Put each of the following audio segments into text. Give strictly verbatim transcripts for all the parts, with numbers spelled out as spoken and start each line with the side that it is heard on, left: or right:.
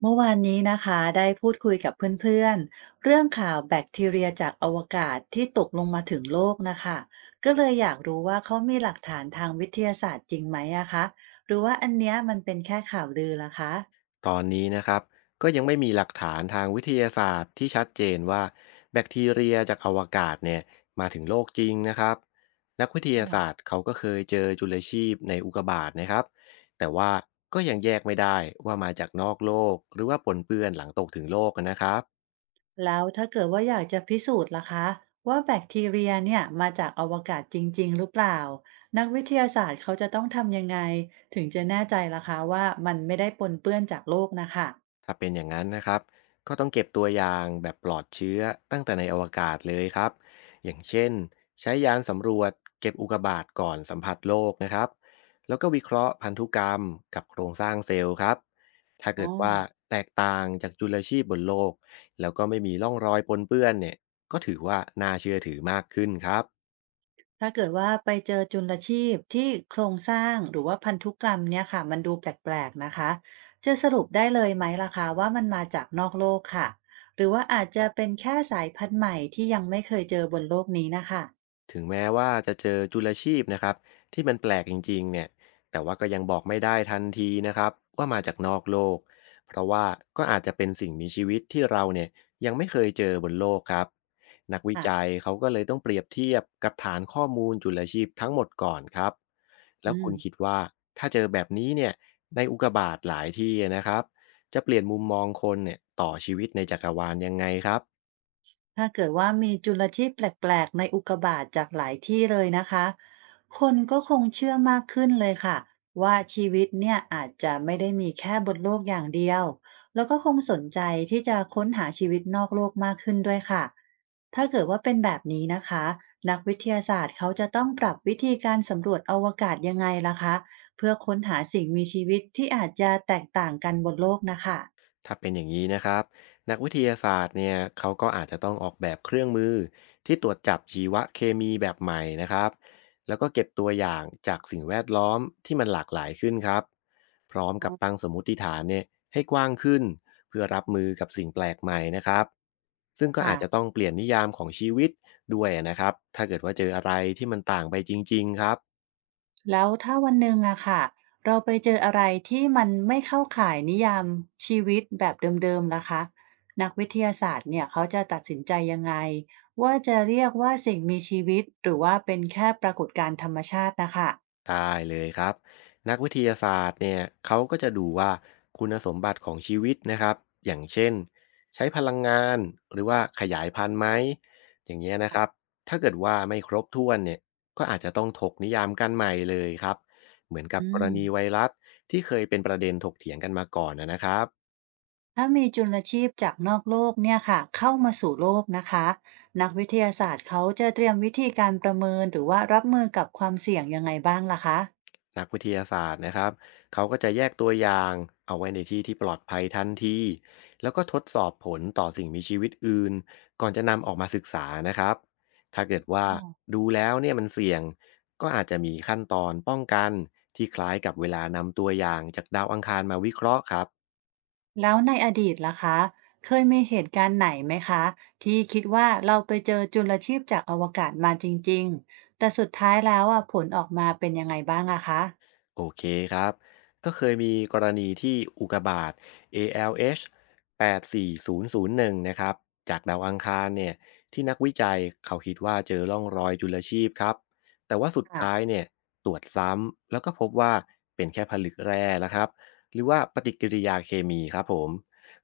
right: เมื่อวานนี้นะคะได้พูดคุยกับเพื่อนๆเรื่องข่าวแบคทีเรียจากอวกาศที่ตกลงมาถึงโลกนะคะก็เลยอยากรู้ว่าเขามีหลักฐานทางวิทยาศาสตร์จริงไหมอะคะหรือว่าอันเนี้ยมันเป็นแค่ข่าวลือล่ะคะ
left: ตอนนี้นะครับก็ยังไม่มีหลักฐานทางวิทยาศาสตร์ที่ชัดเจนว่าแบคทีเรียจากอวกาศเนี่ยมาถึงโลกจริงนะครับนักวิท
right: อ๋อ
left: ยาศาสตร์เขาก็เคยเจอจุลชีพในอุกกาบาตนะครับแต่ว่าก็ยังแยกไม่ได้ว่ามาจากนอกโลกหรือว่าปนเปื้อนหลังตกถึงโลกนะครับ
right: แล้วถ้าเกิดว่าอยากจะพิสูจน์ล่ะคะว่าแบคทีเรียเนี่ยมาจากอวกาศจริงๆหรือเปล่านักวิทยาศาสตร์เขาจะต้องทำยังไงถึงจะแน่ใจล่ะคะว่ามันไม่ได้ปนเปื้อนจากโลกนะคะ
left: ถ้าเป็นอย่างนั้นนะครับก็ต้องเก็บตัวอย่างแบบปลอดเชื้อตั้งแต่ในอวกาศเลยครับอย่างเช่นใช้ยานสำรวจเก็บอุกกาบาตก่อนสัมผัสโลกนะครับแล้วก็วิเคราะห์พันธุกรรมกับโครงสร้างเซลล์ครับถ้า
right: อ๋อ
left: เกิดว่าแตกต่างจากจุลชีพบนโลกแล้วก็ไม่มีร่องรอยปนเปื้อนเนี่ยก็ถือว่าน่าเชื่อถือมากขึ้นครับ
right: ถ้าเกิดว่าไปเจอจุลชีพที่โครงสร้างหรือว่าพันธุกรรมเนี่ยค่ะมันดูแปลกๆนะคะจะสรุปได้เลยไหมล่ะคะว่ามันมาจากนอกโลกค่ะหรือว่าอาจจะเป็นแค่สายพันธุ์ใหม่ที่ยังไม่เคยเจอบนโลกนี้นะคะ
left: ถึงแม้ว่าจะเจอจุลชีพนะครับที่มันแปลกจริงๆเนี่ยแต่ว่าก็ยังบอกไม่ได้ทันทีนะครับว่ามาจากนอกโลกเพราะว่าก็อาจจะเป็นสิ่งมีชีวิตที่เราเนี่ยยังไม่เคยเจอบนโลกครับนักวิ
right: ค่ะ
left: จัยเขาก็เลยต้องเปรียบเทียบกับฐานข้อมูลจุลชีพทั้งหมดก่อนครับแล้ว
right: อื
left: คุ
right: ม
left: ณคิดว่าถ้าเจอแบบนี้เนี่ยในอุกกาบาตหลายที่นะครับจะเปลี่ยนมุมมองคนเนี่ยต่อชีวิตในจักรวาลยังไงครับ
right: ถ้าเกิดว่ามีจุลชีพแปลกๆในอุกกาบาตจากหลายที่เลยนะคะคนก็คงเชื่อมากขึ้นเลยค่ะว่าชีวิตเนี่ยอาจจะไม่ได้มีแค่บนโลกอย่างเดียวแล้วก็คงสนใจที่จะค้นหาชีวิตนอกโลกมากขึ้นด้วยค่ะถ้าเกิดว่าเป็นแบบนี้นะคะนักวิทยาศาสตร์เขาจะต้องปรับวิธีการสำรวจอวกาศยังไงล่ะคะเพื่อค้นหาสิ่งมีชีวิตที่อาจจะแตกต่างกันบนโลกนะคะ
left: ถ้าเป็นอย่างนี้นะครับนักวิทยาศาสตร์เนี่ยเขาก็อาจจะต้องออกแบบเครื่องมือที่ตรวจจับชีวเคมีแบบใหม่นะครับแล้วก็เก็บตัวอย่างจากสิ่งแวดล้อมที่มันหลากหลายขึ้นครับพร้อมกับตั้งสมมติฐานเนี่ยให้กว้างขึ้นเพื่อรับมือกับสิ่งแปลกใหม่นะครับซึ่งก็อา
right: ค่ะ
left: จจะต้องเปลี่ยนนิยามของชีวิตด้วยนะครับถ้าเกิดว่าเจออะไรที่มันต่างไปจริงๆครับ
right: แล้วถ้าวันหนึ่งอะค่ะเราไปเจออะไรที่มันไม่เข้าข่ายนิยามชีวิตแบบเดิมๆล่ะคะนักวิทยาศาสตร์เนี่ยเขาจะตัดสินใจยังไงว่าจะเรียกว่าสิ่งมีชีวิตหรือว่าเป็นแค่ปรากฏการณ์ธรรมชาตินะคะ
left: ได้เลยครับนักวิทยาศาสตร์เนี่ยเขาก็จะดูว่าคุณสมบัติของชีวิตนะครับอย่างเช่นใช้พลังงานหรือว่าขยายพันธุ์ไหมอย่างเงี้ยนะครับ
right: ค่ะ
left: ถ้าเกิดว่าไม่ครบถ้วนเนี่ยก็อาจจะต้องถกนิยามกันใหม่เลยครับเหมือนกับ
right: อื
left: กร
right: ม
left: ณีไวรัสที่เคยเป็นประเด็นถกเถียงกันมาก่อนนะนะครับ
right: ถ้ามีจุลชีพจากนอกโลกเนี่ยค่ะเข้ามาสู่โลกนะคะนักวิทยาศาสตร์เขาจะเตรียมวิธีการประเมินหรือว่ารับมือกับความเสี่ยงยังไงบ้างล่ะคะ
left: นักวิทยาศาสตร์นะครับเขาก็จะแยกตัวอย่างเอาไว้ในที่ที่ปลอดภัยทันทีแล้วก็ทดสอบผลต่อสิ่งมีชีวิตอื่นก่อนจะนำออกมาศึกษานะครับถ้าเกิดว่าดูแล้วเนี่ยมันเสี่ยงก็อาจจะมีขั้นตอนป้องกันที่คล้ายกับเวลานำตัวอย่างจากดาวอังคารมาวิเคราะห์ครับ
right: แล้วในอดีตล่ะคะเคยมีเหตุการณ์ไหนไหมคะที่คิดว่าเราไปเจอจุลชีพจากอวกาศมาจริงๆแต่สุดท้ายแล้วอะผลออกมาเป็นยังไงบ้างอะคะ
left: โอเคครับ ก็เคยมีกรณีที่อุกกาบาต เอ แอล เอช แปดสี่ศูนย์ศูนย์หนึ่งนย์ศูนย์หนึ่งนะครับจากดาวอังคารเนี่ยที่นักวิจัยเขาคิดว่าเจอร่องรอยจุลชีพครับแต่ว่าสุด
right: ค่ะ
left: ท้ายเนี่ยตรวจซ้ำแล้วก็พบว่าเป็นแค่ผลึกแร่นะครับหรือว่าปฏิกิริยาเคมีครับผม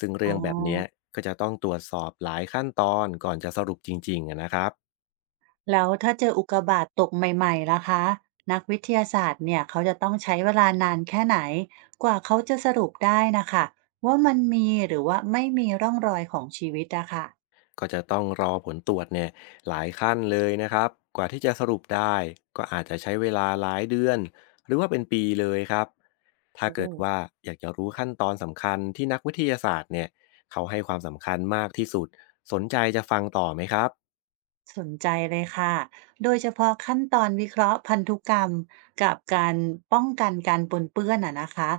left: ซึ่ง
right: อ๋
left: เรื่
right: อ
left: องแบบเนี้ยก็จะต้องตรวจสอบหลายขั้นตอนก่อนจะสรุปจริงๆอะนะครับ
right: แล้วถ้าเจออุกกาบาตตกใหม่ๆล่ะคะนักวิทยาศาสตร์เนี่ยเขาจะต้องใช้เวลานานแค่ไหนกว่าเขาจะสรุปได้นะคะว่ามันมีหรือว่าไม่มีร่องรอยของชีวิตอะค่ะ
left: ก็จะต้องรอผลตรวจเนี่ยหลายขั้นเลยนะครับกว่าที่จะสรุปได้ก็อาจจะใช้เวลาหลายเดือนหรือว่าเป็นปีเลยครับถ้า
right: โอ้
left: เกิดว่าอยากจะรู้ขั้นตอนสำคัญที่นักวิทยาศาสตร์เนี่ยเขาให้ความสำคัญมากที่สุดสนใจจะฟังต่อไหมครับ
right: สนใจเลยค่ะ โดยเฉพาะขั้นตอนวิเคราะห์พันธุกรรมกับการป้องกันการปนเปื้อนอะนะคะ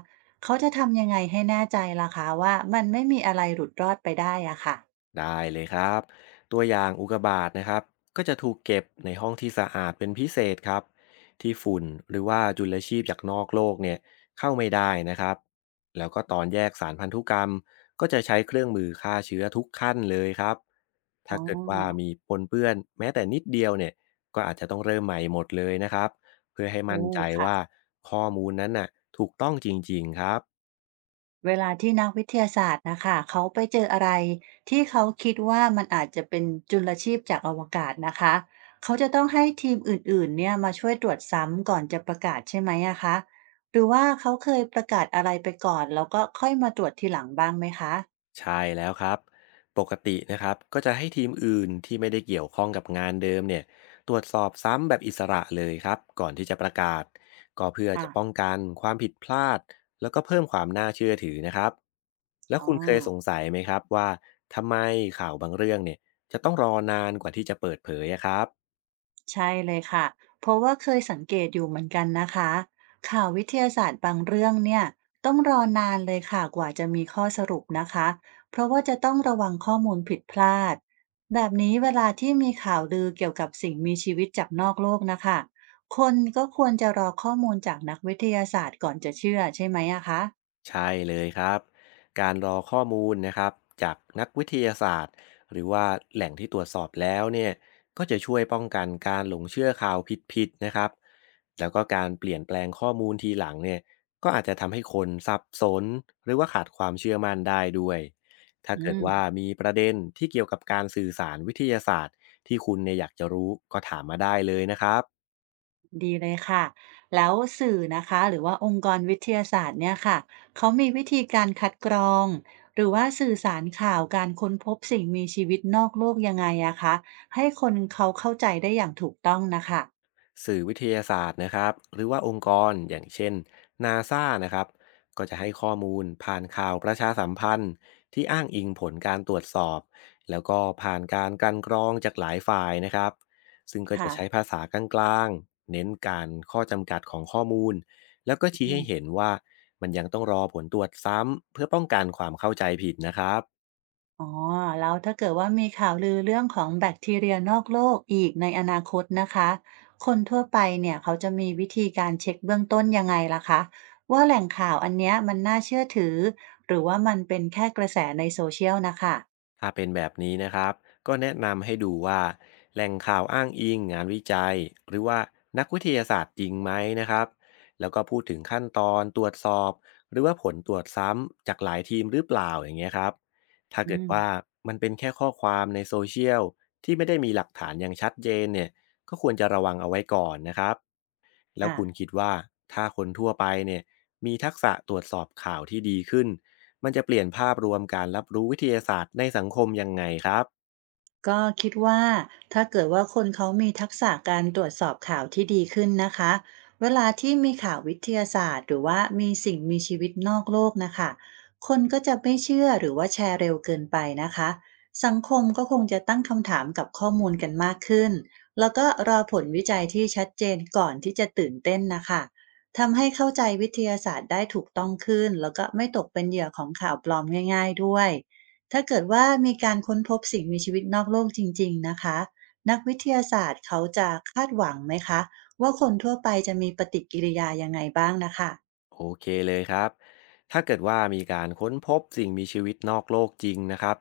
right: เขาจะทำยังไงให้แน่ใจล่ะคะว่ามันไม่มีอะไรหลุดรอดไปได้อะค่ะ
left: ได้เลยครับตัวอย่างอุกกาบาตนะครับก็จะถูกเก็บในห้องที่สะอาดเป็นพิเศษครับที่ฝุ่นหรือว่าจุลชีพจากนอกโลกเนี่ยเข้าไม่ได้นะครับแล้วก็ตอนแยกสารพันธุกรรมก็จะใช้เครื่องมือฆ่าเชื้อทุกขั้นเลยครับ
right: อ๋
left: ถ้า
right: อ
left: เกิดว่ามีปนเปื้อนแม้แต่นิดเดียวเนี่ยก็อาจจะต้องเริ่มใหม่หมดเลยนะครับเพื่อให้
right: โอ้
left: มั่นใจว่า
right: ค่ะ
left: ข้อมูลนั้นน่ะถูกต้องจริงๆครับ
right: เวลาที่นักวิทยาศาสตร์นะคะเขาไปเจออะไรที่เขาคิดว่ามันอาจจะเป็นจุลชีพจากอวกาศนะคะเขาจะต้องให้ทีมอื่นๆเนี่ยมาช่วยตรวจซ้ำก่อนจะประกาศใช่ไหมอะคะหรือว่าเขาเคยประกาศอะไรไปก่อนแล้วก็ค่อยมาตรวจทีหลังบ้างไหมคะ
left: ใช่แล้วครับปกตินะครับก็จะให้ทีมอื่นที่ไม่ได้เกี่ยวข้องกับงานเดิมเนี่ยตรวจสอบซ้ำแบบอิสระเลยครับก่อนที่จะประกาศก็เพื่อ
right: อ่ะ
left: จะป้องกันความผิดพลาดแล้วก็เพิ่มความน่าเชื่อถือนะครับแล้ว
right: อ๋อ
left: คุณเคยสงสัยไหมครับว่าทำไมข่าวบางเรื่องเนี่ยจะต้องรอนานกว่าที่จะเปิดเผยอะครับ
right: ใช่เลยค่ะ เพราะว่าเคยสังเกตอยู่เหมือนกันนะคะข่าววิทยาศาสตร์บางเรื่องเนี่ยต้องรอนานเลยค่ะกว่าจะมีข้อสรุปนะคะ เพราะว่าจะต้องระวังข้อมูลผิดพลาด แบบนี้เวลาที่มีข่าวลือเกี่ยวกับสิ่งมีชีวิตจากนอกโลกนะคะ คนก็ควรจะรอข้อมูลจากนักวิทยาศาสตร์ก่อนจะเชื่อใช่ไหมอะคะ
left: ใช่เลยครับการรอข้อมูลนะครับจากนักวิทยาศาสตร์หรือว่าแหล่งที่ตรวจสอบแล้วเนี่ยก็จะช่วยป้องกันการหลงเชื่อข่าวผิดๆนะครับแล้วก็การเปลี่ยนแปลงข้อมูลทีหลังเนี่ยก็อาจจะทำให้คนสับสนหรือว่าขาดความเชื่อมั่นได้ด้วยถ้า
right: อื
left: เกิด
right: ม
left: ว่ามีประเด็นที่เกี่ยวกับการสื่อสารวิทยาศาสตร์ที่คุณเนี่ยอยากจะรู้ก็ถามมาได้เลยนะครับ
right: ดีเลยค่ะ แล้วสื่อนะคะหรือว่าองค์กรวิทยาศาสตร์เนี่ยค่ะ เขามีวิธีการคัดกรองหรือว่าสื่อสารข่าวการค้นพบสิ่งมีชีวิตนอกโลกยังไงอะคะให้คนเขาเข้าใจได้อย่างถูกต้องนะคะ
left: สื่อวิทยาศาสตร์นะครับหรือว่าองค์กรอย่างเช่นนาซานะครับก็จะให้ข้อมูลผ่านข่าวประชาสัมพันธ์ที่อ้างอิงผลการตรวจสอบแล้วก็ผ่านการกลันกรองจากหลายฝ่ายนะครับซึ่งก็จะ
right: ค่ะ
left: ใช้ภาษากลางๆเน้นการข้อจำกัดของข้อมูลแล้วก็ชี้ให้เห็นว่ามันยังต้องรอผลตรวจซ้ำเพื่อป้องกันความเข้าใจผิดนะครับ
right: อ๋อแล้วถ้าเกิดว่ามีข่าวลือเรื่องของแบคทีเรียนอกโลกอีกในอนาคตนะคะคนทั่วไปเนี่ยเขาจะมีวิธีการเช็คเบื้องต้นยังไงล่ะคะว่าแหล่งข่าวอันเนี้ยมันน่าเชื่อถือหรือว่ามันเป็นแค่กระแสในโซเชียลนะคะ
left: ถ้าเป็นแบบนี้นะครับก็แนะนำให้ดูว่าแหล่งข่าวอ้างอิงงานวิจัยหรือว่านักวิทยาศาสตร์จริงไหมนะครับแล้วก็พูดถึงขั้นตอนตรวจสอบหรือว่าผลตรวจซ้ำจากหลายทีมหรือเปล่าอย่างเงี้ยครับถ้า
right: อื
left: เกิดว่า
right: ม
left: มันเป็นแค่ข้อความในโซเชียลที่ไม่ได้มีหลักฐานอย่างชัดเจนเนี่ยก็ควรจะระวังเอาไว้ก่อนนะครับ แล้ว
right: อ่ะ
left: คุณคิดว่าถ้าคนทั่วไปเนี่ยมีทักษะตรวจสอบข่าวที่ดีขึ้นมันจะเปลี่ยนภาพรวมการรับรู้วิทยาศาสตร์ในสังคมยังไงครับ
right: ก็คิดว่าถ้าเกิดว่าคนเขามีทักษะการตรวจสอบข่าวที่ดีขึ้นนะคะเวลาที่มีข่าววิทยาศาสตร์หรือว่ามีสิ่งมีชีวิตนอกโลกนะคะคนก็จะไม่เชื่อหรือว่าแชร์เร็วเกินไปนะคะสังคมก็คงจะตั้งคำถามกับข้อมูลกันมากขึ้นแล้วก็รอผลวิจัยที่ชัดเจนก่อนที่จะตื่นเต้นนะคะทำให้เข้าใจวิทยาศาสตร์ได้ถูกต้องขึ้นแล้วก็ไม่ตกเป็นเหยื่อของข่าวปลอมง่ายๆด้วย ถ้าเกิดว่ามีการค้นพบสิ่งมีชีวิตนอกโลกจริงๆ นะคะนักวิทยาศาสตร์เขาจะคาดหวังไหมคะว่าคนทั่วไปจะมีปฏิกิริยายังไงบ้างนะคะ
left: โอเคเลยครับ ถ้าเกิดว่ามีการค้นพบสิ่งมีชีวิตนอกโลกจริงนะครับ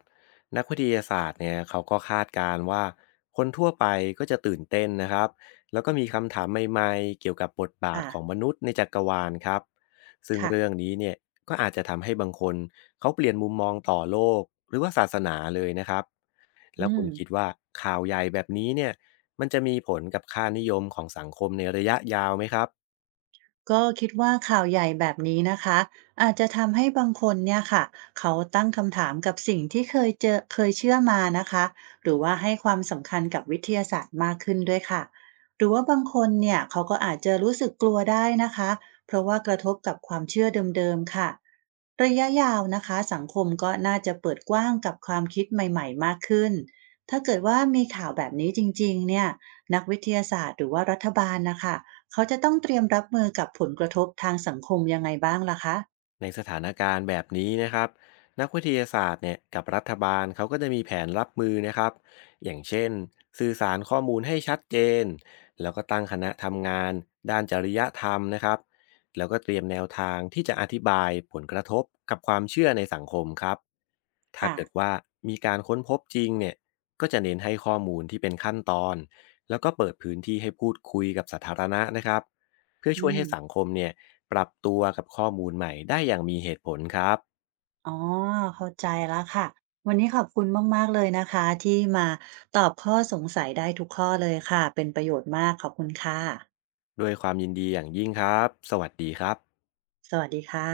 left: นักวิทยาศาสตร์เนี่ยเขาก็คาดการณ์ว่าคนทั่วไปก็จะตื่นเต้นนะครับ แล้วก็มีคำถามใหม่ๆเกี่ยวกับบทบาท
right: ค่ะ
left: ของมนุษย์ในจักรวาลครับ ซึ่ง
right: ค่ะ
left: เรื่องนี้เนี่ยก็อาจจะทำให้บางคนเขาเปลี่ยนมุมมองต่อโลกหรือว่าศาสนาเลยนะครับ แล้ว
right: อื
left: คุ
right: ม
left: ณคิดว่าข่าวใหญ่แบบนี้เนี่ยมันจะมีผลกับค่านิยมของสังคมในระยะยาวไหมครับ
right: ก็คิดว่าข่าวใหญ่แบบนี้นะคะอาจจะทำให้บางคนเนี่ยค่ะเขาตั้งคำถามกับสิ่งที่เคยเจอเคยเชื่อมานะคะหรือว่าให้ความสำคัญกับวิทยาศาสตร์มากขึ้นด้วยค่ะหรือว่าบางคนเนี่ยเขาก็อาจจะรู้สึกกลัวได้นะคะเพราะว่ากระทบกับความเชื่อเดิมๆค่ะระยะยาวนะคะสังคมก็น่าจะเปิดกว้างกับความคิดใหม่ๆมากขึ้นถ้าเกิดว่ามีข่าวแบบนี้จริงๆเนี่ยนักวิทยาศาสตร์หรือว่ารัฐบาลนะคะ เขาจะต้องเตรียมรับมือกับผลกระทบทางสังคมยังไงบ้างล่ะคะ
left: ในสถานการณ์แบบนี้นะครับนักวิทยาศาสตร์เนี่ยกับรัฐบาลเขาก็จะมีแผนรับมือนะครับอย่างเช่นสื่อสารข้อมูลให้ชัดเจนแล้วก็ตั้งคณะทำงานด้านจริยธรรมนะครับแล้วก็เตรียมแนวทางที่จะอธิบายผลกระทบกับความเชื่อในสังคมครับถ้า
right: ค่ะ
left: เกิดว่ามีการค้นพบจริงเนี่ยก็จะเน้นให้ข้อมูลที่เป็นขั้นตอนแล้วก็เปิดพื้นที่ให้พูดคุยกับสาธารณะนะครับ เพื่อ
right: อื
left: ช่วยให้สัง
right: ม
left: คมเนี่ยปรับตัวกับข้อมูลใหม่ได้อย่างมีเหตุผลครับ
right: อ๋อ เข้าใจแล้วค่ะ วันนี้ขอบคุณมากๆเลยนะคะที่มาตอบข้อสงสัยได้ทุกข้อเลยค่ะ เป็นประโยชน์มากขอบคุณค่ะ
left: ด้วยความยินดีอย่างยิ่งครับสวัสดีครับ
right: สวัสดีค่ะ